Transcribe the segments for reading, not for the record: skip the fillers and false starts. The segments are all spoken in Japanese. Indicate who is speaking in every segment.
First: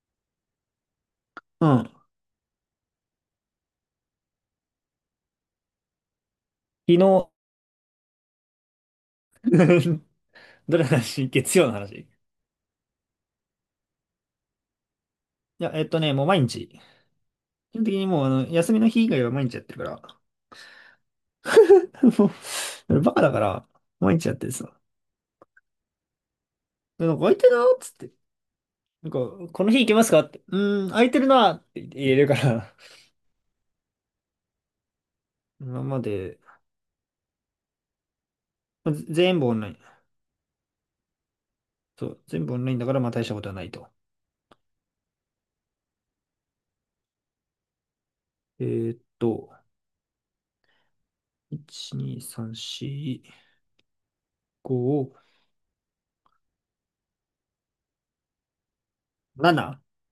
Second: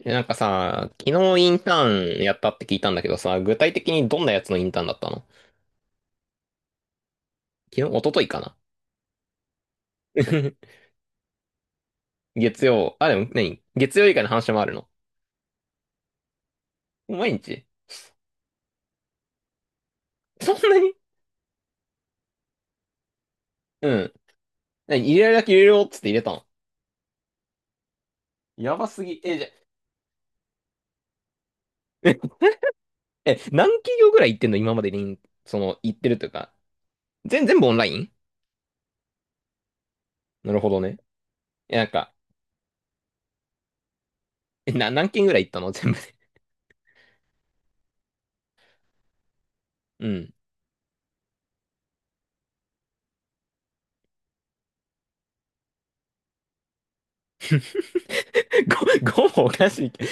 Speaker 1: えさ、昨日イン
Speaker 2: う
Speaker 1: タ
Speaker 2: ん。昨
Speaker 1: ーンやったって聞いたんだけどさ、具体的にどんなやつのインターンだったの？
Speaker 2: 日
Speaker 1: 昨日、一昨日かな。
Speaker 2: どれ の話？月曜の話？い
Speaker 1: 月曜。あ、でも何、月曜以外の話もあるの？
Speaker 2: や、えっとね、もう毎日。
Speaker 1: 毎日？
Speaker 2: 基本的にもう、休みの日以外は毎日やってるから。
Speaker 1: そんなに？
Speaker 2: もう、俺バカだから、
Speaker 1: うん。
Speaker 2: 毎日やってるさ。
Speaker 1: 何、入れるだけ入れろっつって入れたの？
Speaker 2: でなんか空いてるなっつって。
Speaker 1: やばす
Speaker 2: なん
Speaker 1: ぎ。え、じゃ、
Speaker 2: か、この日行けますかって。うーん、空いてるなって 言えるか
Speaker 1: え、
Speaker 2: ら。
Speaker 1: 何企業ぐらい行ってんの今までに、そ の、
Speaker 2: 今
Speaker 1: 行っ
Speaker 2: ま
Speaker 1: てるという
Speaker 2: で、
Speaker 1: か。全、全部オンライン？
Speaker 2: まず全部オンライン。
Speaker 1: なるほどね。え、
Speaker 2: そう、全部オンラインだから、まあ大したことはないと。
Speaker 1: え、な、何件ぐらい行ったの全部で。
Speaker 2: えーっと、
Speaker 1: うん。
Speaker 2: 1、2、3、4、5、
Speaker 1: 5、ごもおか
Speaker 2: 7。
Speaker 1: しいけど。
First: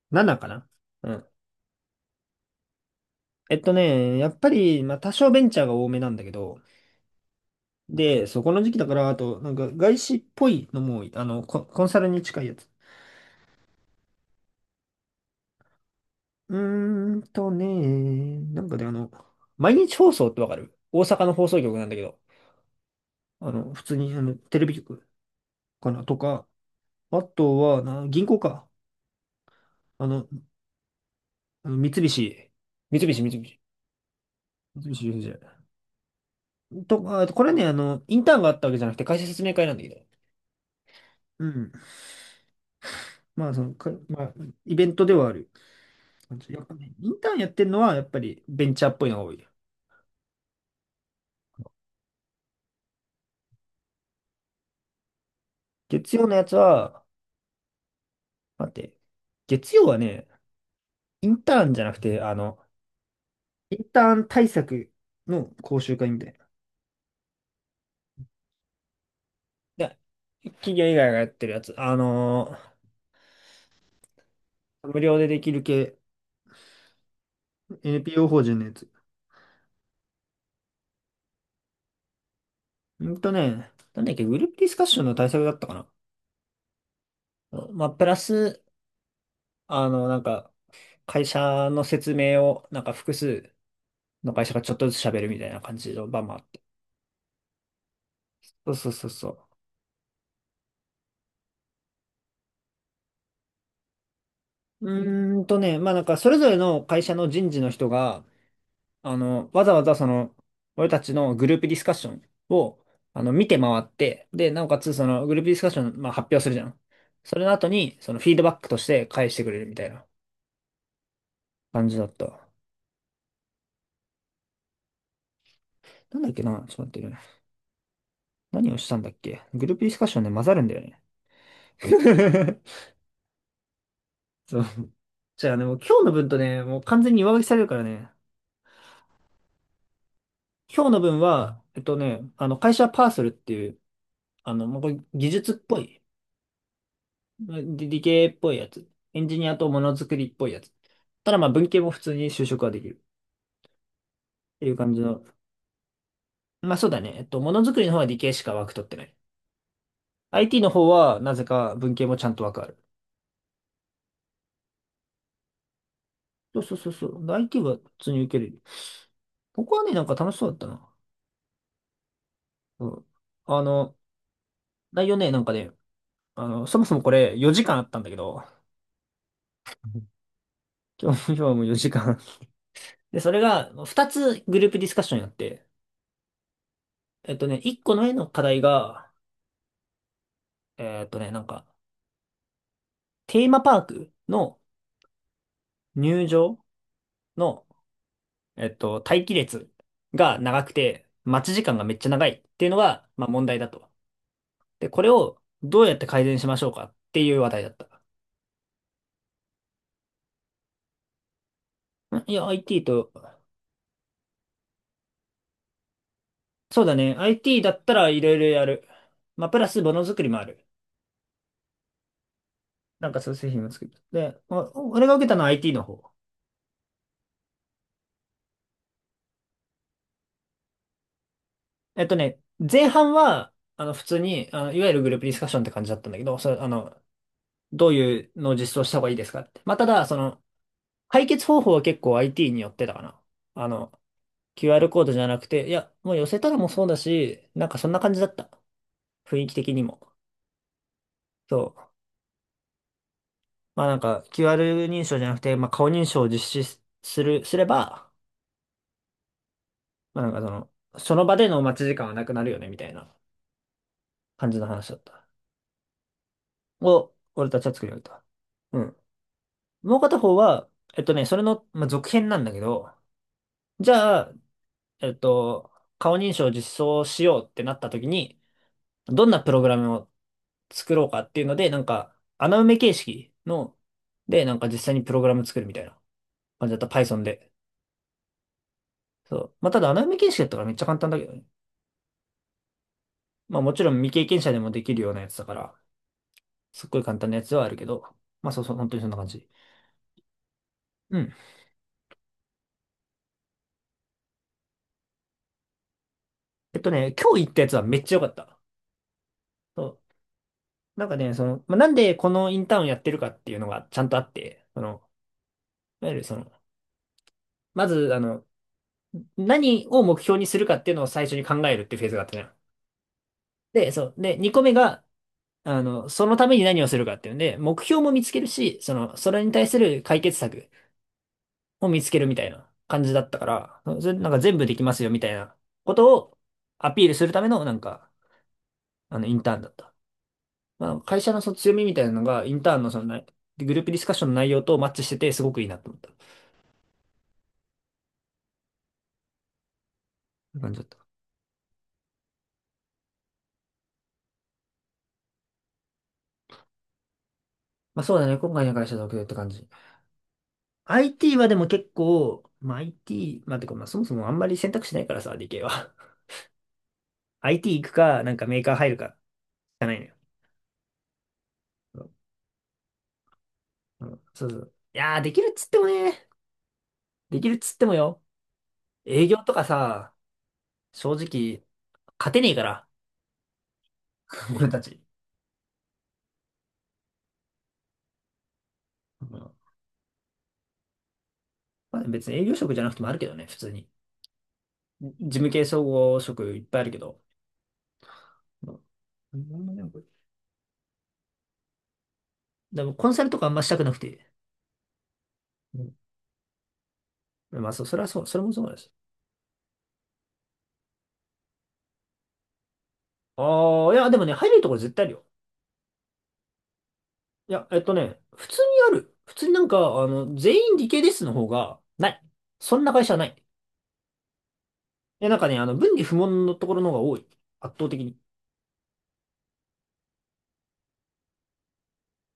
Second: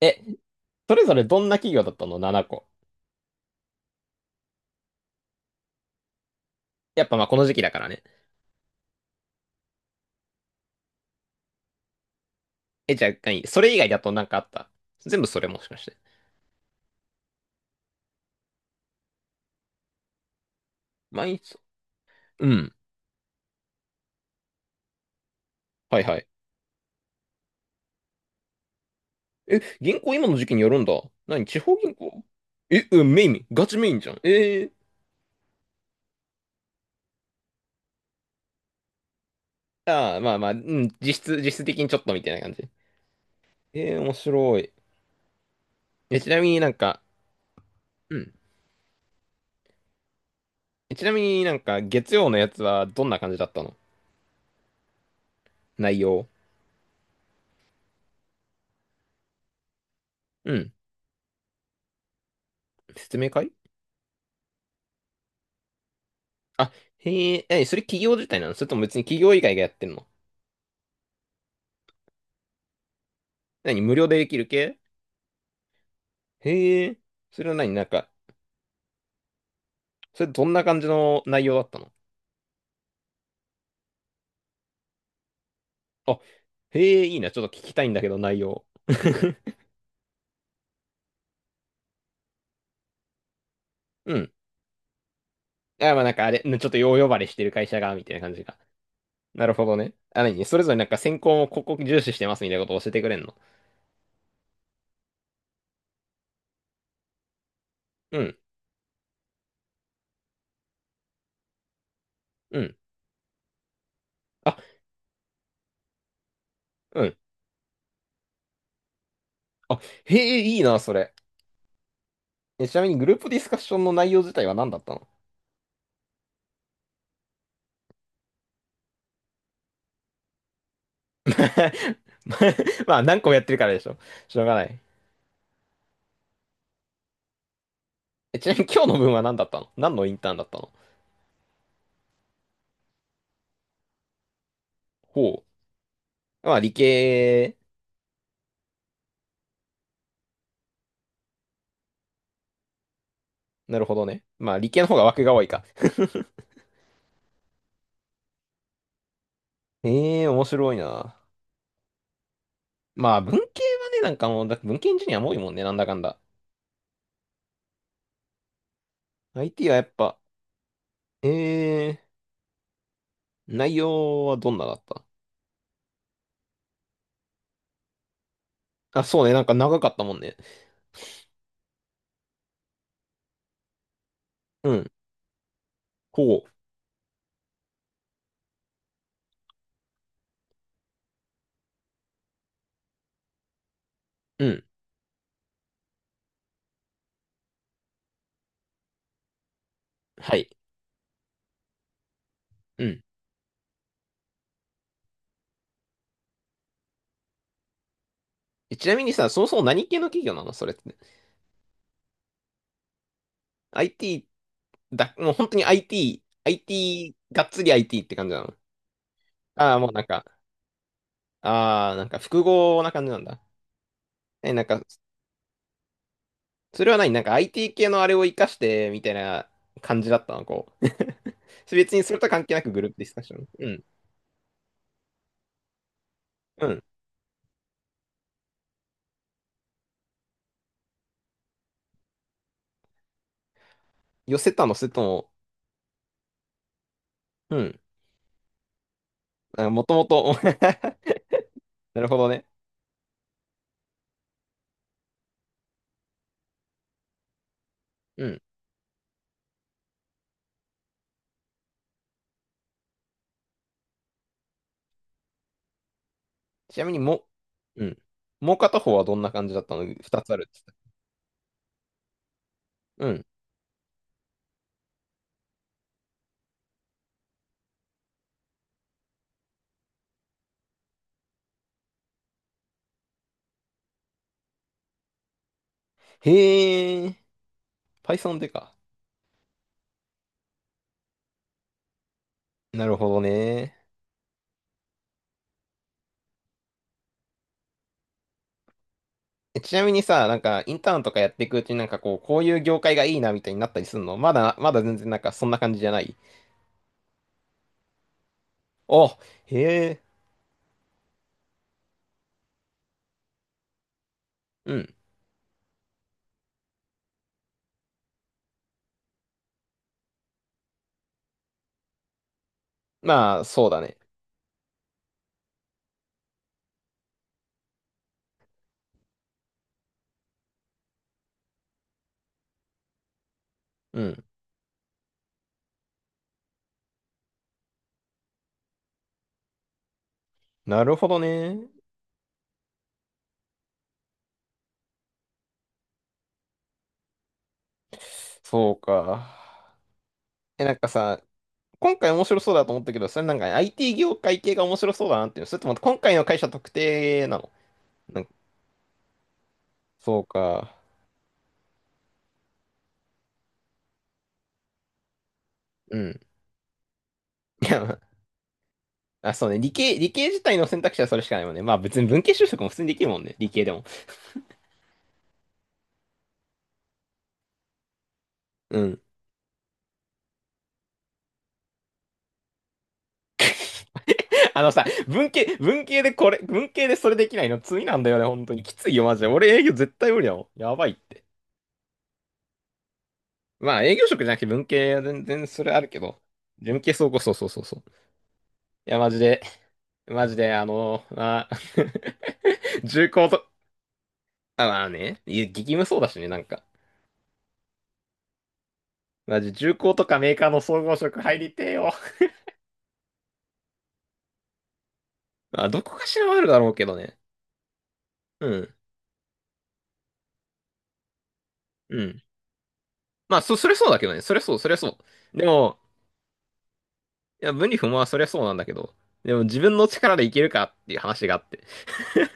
Speaker 1: え、
Speaker 2: 7かな。
Speaker 1: それ
Speaker 2: う
Speaker 1: ぞれ
Speaker 2: ん。
Speaker 1: どんな企業だったの？ 7 個。
Speaker 2: やっぱり、まあ多少ベンチャーが多めなんだけど、
Speaker 1: やっぱまあこの時期だからね。
Speaker 2: で、そこの時期だから、あと、なんか外資っぽいのも、コンサルに近いやつ。
Speaker 1: え、じゃあ、何、それ以外だとなんかあった？全部それもしかして。
Speaker 2: うーんとね、なんかね、あの、毎日放送ってわかる？大阪の
Speaker 1: 毎
Speaker 2: 放
Speaker 1: 日。
Speaker 2: 送局なんだけど、
Speaker 1: うん。
Speaker 2: 普通に、テレビ局か
Speaker 1: は
Speaker 2: な
Speaker 1: い
Speaker 2: と
Speaker 1: はい。
Speaker 2: か、あとは、銀行か。
Speaker 1: え、銀
Speaker 2: あ
Speaker 1: 行
Speaker 2: の、
Speaker 1: 今の時期によるんだ。何、地
Speaker 2: あ
Speaker 1: 方
Speaker 2: の三
Speaker 1: 銀
Speaker 2: 菱、
Speaker 1: 行？え、
Speaker 2: 三
Speaker 1: うん、
Speaker 2: 菱、
Speaker 1: メイ
Speaker 2: 三
Speaker 1: ン、
Speaker 2: 菱、
Speaker 1: ガチメインじゃん。え
Speaker 2: 三
Speaker 1: ー。
Speaker 2: 菱ユーエフジェーとか、あとこれね、インターンがあったわけじゃなくて、会社説明会なんだけど。
Speaker 1: ああ、まあまあ、うん、実質、
Speaker 2: う
Speaker 1: 実質
Speaker 2: ん。
Speaker 1: 的にちょっとみたいな感じ。
Speaker 2: まあ、その、か、
Speaker 1: えー、面
Speaker 2: まあ、
Speaker 1: 白い。
Speaker 2: イベントではある
Speaker 1: え、ち
Speaker 2: 感
Speaker 1: なみ
Speaker 2: じ。
Speaker 1: に
Speaker 2: やっぱね、インターンやってるのは、やっ
Speaker 1: う
Speaker 2: ぱ
Speaker 1: ん。
Speaker 2: りベンチャーっぽいのが多い。
Speaker 1: え、ちなみに月曜のやつはどんな感じだったの？内
Speaker 2: 月曜
Speaker 1: 容。
Speaker 2: のやつは、待って、月曜はね、
Speaker 1: うん。
Speaker 2: インターンじゃなくて、
Speaker 1: 説明会？
Speaker 2: インターン対策の講習会みたいな。
Speaker 1: あ、へえ、え、それ企業自体なの、それとも別に企業以外がやってん
Speaker 2: で
Speaker 1: の？
Speaker 2: 企業以外がやってるやつ。
Speaker 1: 何、無料でできる系？
Speaker 2: 無料でできる系、
Speaker 1: へえ、それは何
Speaker 2: NPO 法人のやつ。
Speaker 1: それどんな感じの内容だったの？
Speaker 2: うんとね、なんだっけ、グループディスカッションの対策だったかな。
Speaker 1: あ、へえ、いいな。ちょっと聞きた
Speaker 2: ま
Speaker 1: い
Speaker 2: あ、
Speaker 1: んだ
Speaker 2: プ
Speaker 1: け
Speaker 2: ラ
Speaker 1: ど、内
Speaker 2: ス、
Speaker 1: 容。
Speaker 2: あの、なんか、会社の説明を、なんか複数
Speaker 1: うん。
Speaker 2: の会社がちょっとずつ喋るみたいな感
Speaker 1: あ、
Speaker 2: じ
Speaker 1: まあ
Speaker 2: の
Speaker 1: なん
Speaker 2: 場
Speaker 1: かあ
Speaker 2: もあ
Speaker 1: れ、ち
Speaker 2: って。
Speaker 1: ょっとよう呼ばれしてる会社が、みたいな感じが。
Speaker 2: そうそうそうそう。
Speaker 1: なるほどね。あ、何、それぞれなんか選考をここ重視してますみたいなことを教えてくれんの？
Speaker 2: それぞれの会社の人事の人
Speaker 1: う
Speaker 2: が、
Speaker 1: ん、
Speaker 2: わざわざその、俺たちのグループディスカッション
Speaker 1: うん。
Speaker 2: を、見て回って、で、
Speaker 1: あ、
Speaker 2: なおかつその、グループディスカッション、まあ、発表するじゃん。
Speaker 1: うん。
Speaker 2: それの後に、その、フィードバックとして返してくれるみ
Speaker 1: あ、
Speaker 2: たいな
Speaker 1: へえ、いいな、それ。
Speaker 2: 感じだった。
Speaker 1: えちなみにグループディスカッションの内容自体は何だったの？
Speaker 2: なんだっけな、ちょっと待ってね。何をしたんだっけ？グループディスカッションね、混ざるんだよね。
Speaker 1: まあ何個もやってるからでしょ。しょう が
Speaker 2: そ
Speaker 1: な
Speaker 2: う。
Speaker 1: い。
Speaker 2: じゃあね、もう今日の分とね、もう完全に上書きされるからね。
Speaker 1: えちなみに今日の分は何だったの？何のインターンだったの？
Speaker 2: 今日の分は、会社パーソルっていう、もうこれ技
Speaker 1: ほ
Speaker 2: 術っぽい、
Speaker 1: う。まあ理系？
Speaker 2: まあ理系っぽいやつ。エンジニアとものづくりっぽいやつ。ただまあ文系も普通に就職はできるっ
Speaker 1: なるほどね。まあ、
Speaker 2: て
Speaker 1: 理
Speaker 2: いう
Speaker 1: 系の
Speaker 2: 感
Speaker 1: 方
Speaker 2: じ
Speaker 1: が枠
Speaker 2: の。
Speaker 1: が多いか。
Speaker 2: まあそうだね。えっと、ものづくりの方は理系しか枠取ってない。
Speaker 1: ええー面
Speaker 2: IT の
Speaker 1: 白い
Speaker 2: 方
Speaker 1: な。
Speaker 2: はなぜか文系もちゃんと枠ある。
Speaker 1: まあ、文系はね、なんかもう、だ文系エンジニアも多いもんね、なんだかんだ。
Speaker 2: そうそうそうそう。で IT は普通に受ける。こ
Speaker 1: IT は
Speaker 2: こ
Speaker 1: や
Speaker 2: は
Speaker 1: っ
Speaker 2: ね、なんか
Speaker 1: ぱ、
Speaker 2: 楽しそうだったな。
Speaker 1: ええー
Speaker 2: うん。あ
Speaker 1: 内
Speaker 2: の、
Speaker 1: 容はどんなだった？
Speaker 2: 内容ね、そもそもこれ4時間あったんだけど、
Speaker 1: あ、そうね、なんか長かっ
Speaker 2: う
Speaker 1: た
Speaker 2: ん、
Speaker 1: もんね。
Speaker 2: 今日はもう4時間。で、それが2つグル
Speaker 1: う
Speaker 2: ープ
Speaker 1: ん。
Speaker 2: ディスカッションやって、
Speaker 1: ほ
Speaker 2: 1個の絵の課題が、えっとね、なんか、テーマパーク
Speaker 1: う。う
Speaker 2: の
Speaker 1: ん。
Speaker 2: 入場の、えっと、待機列
Speaker 1: は
Speaker 2: が
Speaker 1: い。
Speaker 2: 長くて、待ち時間がめっちゃ長いっていうの
Speaker 1: うん。
Speaker 2: が、まあ問題だと。で、これをどうやって改善しましょうかっていう話題だった。
Speaker 1: えちなみにさ、そもそも何系の企業なのそれって。
Speaker 2: IT と、
Speaker 1: IT？ だ、もう本当に IT、
Speaker 2: そうだ
Speaker 1: IT、
Speaker 2: ね、
Speaker 1: がっ
Speaker 2: IT
Speaker 1: つ
Speaker 2: だ
Speaker 1: り
Speaker 2: った
Speaker 1: IT っ
Speaker 2: ら
Speaker 1: て
Speaker 2: い
Speaker 1: 感
Speaker 2: ろ
Speaker 1: じ
Speaker 2: い
Speaker 1: な
Speaker 2: ろ
Speaker 1: の？
Speaker 2: やる。まあ、プラ
Speaker 1: ああー、
Speaker 2: ス
Speaker 1: もう
Speaker 2: も
Speaker 1: なん
Speaker 2: のづく
Speaker 1: か、
Speaker 2: りもある。
Speaker 1: ああ、なんか複合な感
Speaker 2: な
Speaker 1: じ
Speaker 2: ん
Speaker 1: な
Speaker 2: か
Speaker 1: ん
Speaker 2: そうい
Speaker 1: だ。
Speaker 2: う製品を作る。で、
Speaker 1: え、
Speaker 2: おお俺が受けたのは IT の方。
Speaker 1: それは何IT 系のあれを活かして、みたいな感じだったのこう。別に
Speaker 2: えっ
Speaker 1: そ
Speaker 2: と
Speaker 1: れとは
Speaker 2: ね、
Speaker 1: 関係なくグル
Speaker 2: 前
Speaker 1: ープディ
Speaker 2: 半
Speaker 1: スカッション。
Speaker 2: は、
Speaker 1: うん。
Speaker 2: 普通に、いわゆるグループディスカッションって感じだったんだけど、それ、
Speaker 1: う
Speaker 2: あ
Speaker 1: ん。
Speaker 2: の、どういうのを実装した方がいいですかって。まあ、ただ、解決方法は結構 IT によってたかな。あの、
Speaker 1: 寄せたの、そ
Speaker 2: QR
Speaker 1: れと
Speaker 2: コードじゃ
Speaker 1: も、
Speaker 2: なくて、いや、もう寄せたらもうそうだし、
Speaker 1: う
Speaker 2: なんか
Speaker 1: ん。
Speaker 2: そんな感じだった。雰囲気
Speaker 1: あ、
Speaker 2: 的に
Speaker 1: もと
Speaker 2: も。
Speaker 1: もと、
Speaker 2: そう。
Speaker 1: なるほどね。
Speaker 2: まあなんか QR 認証じゃなくて、まあ顔認証を実施すする、すれば、
Speaker 1: うん。
Speaker 2: まあなんかその、その場での待ち時間はなくなるよね、みたいな感じの話だった。
Speaker 1: ちなみに
Speaker 2: を、
Speaker 1: も、
Speaker 2: 俺たちは
Speaker 1: う
Speaker 2: 作り
Speaker 1: ん。
Speaker 2: 上げた。
Speaker 1: もう片
Speaker 2: う
Speaker 1: 方
Speaker 2: ん。
Speaker 1: はどんな感じだったの？
Speaker 2: もう片
Speaker 1: 二つ
Speaker 2: 方
Speaker 1: あるっ
Speaker 2: は、
Speaker 1: て
Speaker 2: それの、まあ、続編なんだけど、
Speaker 1: 言ってた。
Speaker 2: じゃあ、えっと、顔認証を実装しようってなった時に、どんなプログラムを作ろうかっていうので、なんか穴埋め形式の、で、なんか実際にプログラム作るみたいな
Speaker 1: うん。
Speaker 2: 感じだった。
Speaker 1: へえ、
Speaker 2: Python で。
Speaker 1: Python でか。
Speaker 2: そう。まあ、ただ穴埋め形式だったからめっちゃ簡単だけどね。
Speaker 1: なるほど
Speaker 2: まあも
Speaker 1: ね。
Speaker 2: ちろん未経験者でもできるようなやつだから、すっごい簡単なやつではあるけど、まあそうそう、本当にそんな感じ。
Speaker 1: えちなみにさ、インターンと
Speaker 2: う
Speaker 1: かやっ
Speaker 2: ん。
Speaker 1: ていくうちにこう、こういう業界がいいなみたいになったりするの？まだ、まだ全然なんかそんな感じじゃない？
Speaker 2: 今日行ったやつはめっちゃ良かった。
Speaker 1: お、へ
Speaker 2: そう。
Speaker 1: え、
Speaker 2: なんかね、その、まあ、なんでこのインターンやってるかっていうのがちゃんとあって、
Speaker 1: う
Speaker 2: そ
Speaker 1: ん。
Speaker 2: の、いわゆるその、まず、あの、何を目標にするかっていうのを最初に考えるっていうフェーズがあったね。
Speaker 1: まあ、そうだ
Speaker 2: で、
Speaker 1: ね。
Speaker 2: そう。で、2個目が、そのために何をするかっていうんで、目標も見つけるし、その、それに対する解決策も見つけるみたいな感じだったから、
Speaker 1: う
Speaker 2: それ
Speaker 1: ん。
Speaker 2: なんか全部できますよみたいなことをアピールするための、インターンだった。
Speaker 1: な
Speaker 2: ま
Speaker 1: る
Speaker 2: あ、
Speaker 1: ほど
Speaker 2: 会社のその
Speaker 1: ね。
Speaker 2: 強みみたいなのが、インターンのその内、グループディスカッションの内容とマッチしてて、すごくいいなと思った。そ
Speaker 1: そうか。
Speaker 2: ういう
Speaker 1: え、な
Speaker 2: 感
Speaker 1: ん
Speaker 2: じだ
Speaker 1: か
Speaker 2: った。
Speaker 1: さ、今回面白そうだと思ったけど、それなんか IT 業界系が面白そうだなっていう。それとも今回の会社特定なの？
Speaker 2: まあ、そう
Speaker 1: なん
Speaker 2: だ
Speaker 1: か、
Speaker 2: ね。今回の会社だけって感じ。
Speaker 1: そうか。
Speaker 2: IT はでも結構、まあ、IT、まあ、てか、まあ、そもそもあんまり選択肢ないからさ、理系は。
Speaker 1: うん。い
Speaker 2: IT
Speaker 1: や、
Speaker 2: 行く
Speaker 1: ま
Speaker 2: か、なんかメーカー入るか、
Speaker 1: あ、あそうね。理
Speaker 2: しかな
Speaker 1: 系、
Speaker 2: いの
Speaker 1: 理
Speaker 2: よ。
Speaker 1: 系自体の選択肢はそれしかないもんね。まあ別に文系就職も普通にできるもんね。理系でも。
Speaker 2: うん、そうそう。できるっつってもよ。
Speaker 1: うん。
Speaker 2: 営業とかさ、正直、勝てねえから、
Speaker 1: あ
Speaker 2: 俺
Speaker 1: の
Speaker 2: た
Speaker 1: さ、
Speaker 2: ち。
Speaker 1: 文系、文系でこれ、文系でそれできないの罪なんだよね、本当に。きついよ、マジ
Speaker 2: う
Speaker 1: で。俺
Speaker 2: ん、
Speaker 1: 営業絶対無理だもん。やばいって。
Speaker 2: まあ、別に営業職じゃなくてもあるけどね、普通
Speaker 1: まあ
Speaker 2: に。
Speaker 1: 営業職じゃなくて文系は全
Speaker 2: 事
Speaker 1: 然
Speaker 2: 務
Speaker 1: そ
Speaker 2: 系
Speaker 1: れあ
Speaker 2: 総
Speaker 1: るけ
Speaker 2: 合
Speaker 1: ど、
Speaker 2: 職いっ
Speaker 1: 事
Speaker 2: ぱ
Speaker 1: 務
Speaker 2: いある
Speaker 1: 系
Speaker 2: け
Speaker 1: そうこ
Speaker 2: ど。
Speaker 1: そうそうそうそう。
Speaker 2: う
Speaker 1: いや、マジで、
Speaker 2: ん、なんだねこれ。
Speaker 1: マジで、あの、まあ
Speaker 2: で もコ
Speaker 1: 重
Speaker 2: ンサ
Speaker 1: 工
Speaker 2: ルとか
Speaker 1: と、
Speaker 2: あんましたくなくて。
Speaker 1: あ、まあね、いや激務
Speaker 2: う
Speaker 1: そうだしね、なんか。
Speaker 2: んまあ、そう、それはそう、それもそうです。
Speaker 1: マジ重工とかメーカーの総合職入りてえよ。
Speaker 2: ああ、いや、でもね、入れるところ絶対あるよ。
Speaker 1: まあ、どこかしらはあるだろうけどね。
Speaker 2: いや、
Speaker 1: う
Speaker 2: 普通
Speaker 1: ん、
Speaker 2: にある。普通になんか、あの、全員理系ですの方が、
Speaker 1: う
Speaker 2: な
Speaker 1: ん。
Speaker 2: い。そんな会社はない。
Speaker 1: まあ、
Speaker 2: い
Speaker 1: そ、それそうだけどね、それそう、それそ
Speaker 2: や、
Speaker 1: う。
Speaker 2: なん
Speaker 1: で
Speaker 2: かね、あの、
Speaker 1: も、
Speaker 2: 文理不問のところの方が多い。
Speaker 1: いや、分離
Speaker 2: 圧
Speaker 1: 不
Speaker 2: 倒
Speaker 1: 毛
Speaker 2: 的
Speaker 1: はそ
Speaker 2: に。
Speaker 1: れそうなんだけど、でも自分の力でいけるかっていう話があって。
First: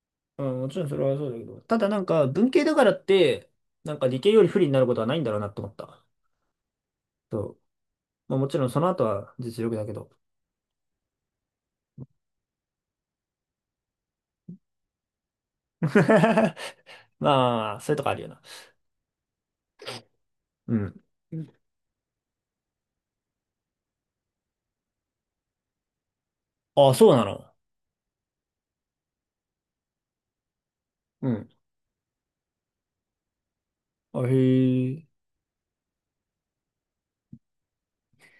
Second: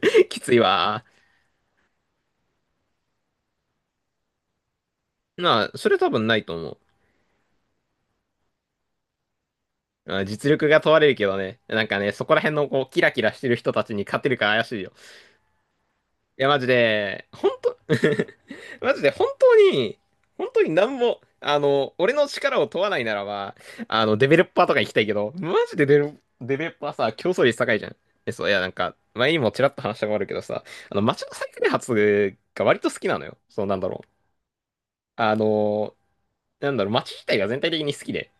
Speaker 1: き
Speaker 2: う
Speaker 1: つい
Speaker 2: ん、もちろんそ
Speaker 1: わ。
Speaker 2: れはそうだけど。ただなんか、文系だからって、なんか理系より不利になることはないんだろうなって
Speaker 1: ま
Speaker 2: 思っ
Speaker 1: あ、それ
Speaker 2: た。
Speaker 1: 多分ないと思う。
Speaker 2: そう。まあもちろんその後は実力だけど。
Speaker 1: まあ実力が問われるけどね。なんかね、そこら辺のこう、キラキラしてる人たちに勝てるか怪しいよ。いや、マジ で、本
Speaker 2: ま
Speaker 1: 当
Speaker 2: あ、そういうとこあるよな。
Speaker 1: マジで、本当に、本当に
Speaker 2: う
Speaker 1: なん
Speaker 2: ん。
Speaker 1: も、あの、俺の力を問わないならば、あの、デベロッパーとか行きたいけど、マジでデベロ、デベロッパー
Speaker 2: あ、
Speaker 1: さ、
Speaker 2: そうな
Speaker 1: 競争
Speaker 2: の？
Speaker 1: 率高いじゃん。え、そう、いや、前にもちらっと話したことあるけどさ、あの、街
Speaker 2: う
Speaker 1: の
Speaker 2: ん。
Speaker 1: 再開発が割と好きなのよ。そう、なんだろう。
Speaker 2: あ、へえ。
Speaker 1: あの、なんだろう、街自体が全体的に好きで、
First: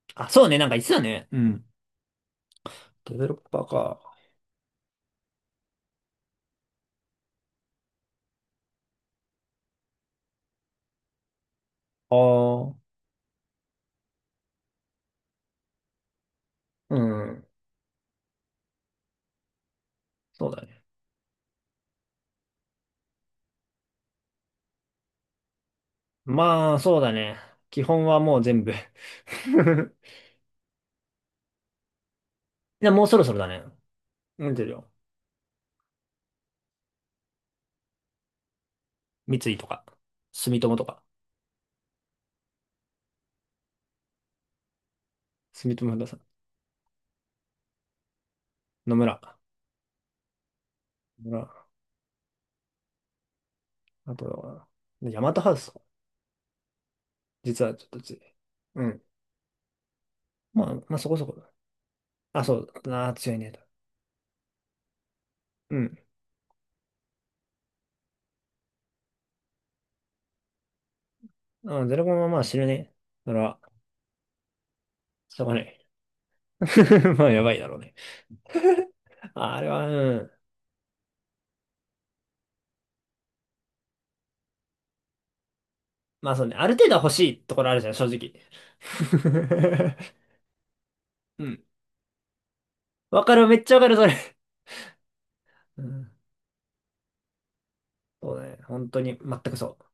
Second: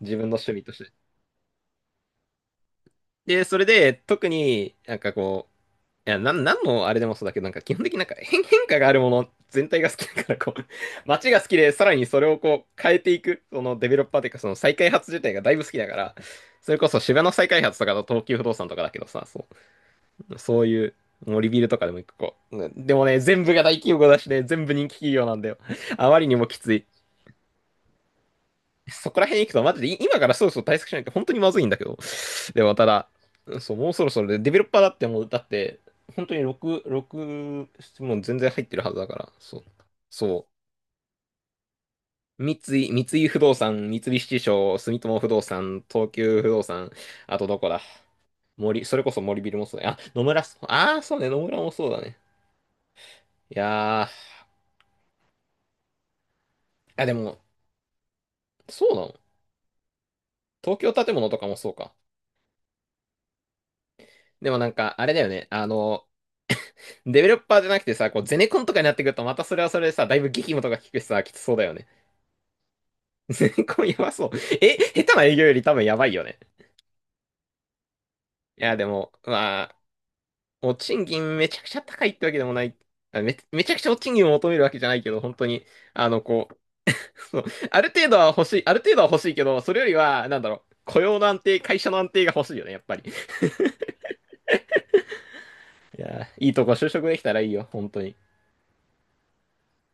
Speaker 1: 自分
Speaker 2: あ、
Speaker 1: の
Speaker 2: そう
Speaker 1: 趣
Speaker 2: ね。
Speaker 1: 味
Speaker 2: なん
Speaker 1: と
Speaker 2: か言
Speaker 1: し
Speaker 2: っ
Speaker 1: て。
Speaker 2: てたね。うん。デベロッ
Speaker 1: で、そ
Speaker 2: パー
Speaker 1: れで、
Speaker 2: か。
Speaker 1: 特になんかこう、いや、なん、なんのあれでもそうだけど、なんか基本的になんか変、変化があるもの全体が好きだから、こう、街が好きで、さらに
Speaker 2: あ
Speaker 1: それをこう
Speaker 2: あ。
Speaker 1: 変えていく、そのデベロッパーというか、その再開発自体がだいぶ好きだから、それこ
Speaker 2: う
Speaker 1: そ芝の
Speaker 2: ん。
Speaker 1: 再開発とかの東急不動産とかだけどさ、そう、
Speaker 2: そう
Speaker 1: そ
Speaker 2: だ
Speaker 1: う
Speaker 2: ね。
Speaker 1: いう、もうリビルとかでも一個こう、うんでもね、全部が大企業だしね、全部人気企業なんだよ。あまりにもきつ
Speaker 2: まあ、
Speaker 1: い。
Speaker 2: そうだね。基本はもう全部 い
Speaker 1: そこら辺行くと、マジでい今からそろそろ対策しないと本当にまずいんだけど。でもまた
Speaker 2: や、もう
Speaker 1: だ、
Speaker 2: そろそろだね。
Speaker 1: そう、もうそろそろで、デ
Speaker 2: 見
Speaker 1: ベロ
Speaker 2: て
Speaker 1: ッ
Speaker 2: る
Speaker 1: パーだ
Speaker 2: よ。
Speaker 1: ってもう、だって、本当に6、6、もう全然入ってるはずだから、
Speaker 2: 三井
Speaker 1: そう。
Speaker 2: とか、
Speaker 1: そ
Speaker 2: 住友とか、
Speaker 1: う。三井、三井不動産、三菱地所、住友不動
Speaker 2: 住友
Speaker 1: 産、
Speaker 2: 不動
Speaker 1: 東
Speaker 2: 産、
Speaker 1: 急不動産、あとどこだ？森、
Speaker 2: 野
Speaker 1: それこ
Speaker 2: 村。
Speaker 1: そ森ビルもそうだよ。あ、野村、ああ、そうね、
Speaker 2: ほ
Speaker 1: 野村
Speaker 2: ら、
Speaker 1: もそうだね。いや
Speaker 2: あと
Speaker 1: ー、
Speaker 2: は、ヤマトハウス、
Speaker 1: あ、でも、
Speaker 2: 実はちょっと強い。う
Speaker 1: そうな
Speaker 2: ん。
Speaker 1: の？
Speaker 2: まあ、
Speaker 1: 東京
Speaker 2: まあそ
Speaker 1: 建
Speaker 2: こそ
Speaker 1: 物
Speaker 2: こ
Speaker 1: とか
Speaker 2: だ。
Speaker 1: もそうか。
Speaker 2: あ、そうだ。あー、強いねと。
Speaker 1: でもなんか、あれだよね、あ
Speaker 2: うん。
Speaker 1: の、デベロッパーじゃなくてさ、こう、ゼネコンとかになってくると、またそれはそれでさ、だいぶ激務とか聞くしさ、きつそうだよね。
Speaker 2: あ、ゼロコンはまあ死ぬね。それ
Speaker 1: ゼ
Speaker 2: は、
Speaker 1: ネコンやばそう。え、下手な営
Speaker 2: し
Speaker 1: 業
Speaker 2: ょう
Speaker 1: よ
Speaker 2: がな
Speaker 1: り多
Speaker 2: い。
Speaker 1: 分やばいよね。
Speaker 2: まあ、やばいだろうね。
Speaker 1: いや、で も、
Speaker 2: あ、あ
Speaker 1: ま
Speaker 2: れ
Speaker 1: あ、
Speaker 2: は、うん。
Speaker 1: お賃金めちゃくちゃ高いってわけでもない。あめ、めちゃくちゃお賃金を求めるわけじゃないけど、本当に、あの、
Speaker 2: まあそう
Speaker 1: こう、
Speaker 2: ね。ある程度は欲 しい
Speaker 1: そう、
Speaker 2: ところあ
Speaker 1: あ
Speaker 2: るじ
Speaker 1: る
Speaker 2: ゃん、正
Speaker 1: 程度は
Speaker 2: 直。
Speaker 1: 欲しい、ある程度は欲しいけど、それより は、なんだろう、雇用の安
Speaker 2: う
Speaker 1: 定、
Speaker 2: ん。
Speaker 1: 会社の安定が欲しいよね、やっぱり。
Speaker 2: わかる、めっちゃわかる、それ。う
Speaker 1: い
Speaker 2: ん。
Speaker 1: や、いいとこ就職できたらいいよ、本当に。
Speaker 2: そうね。本当に、全くそう。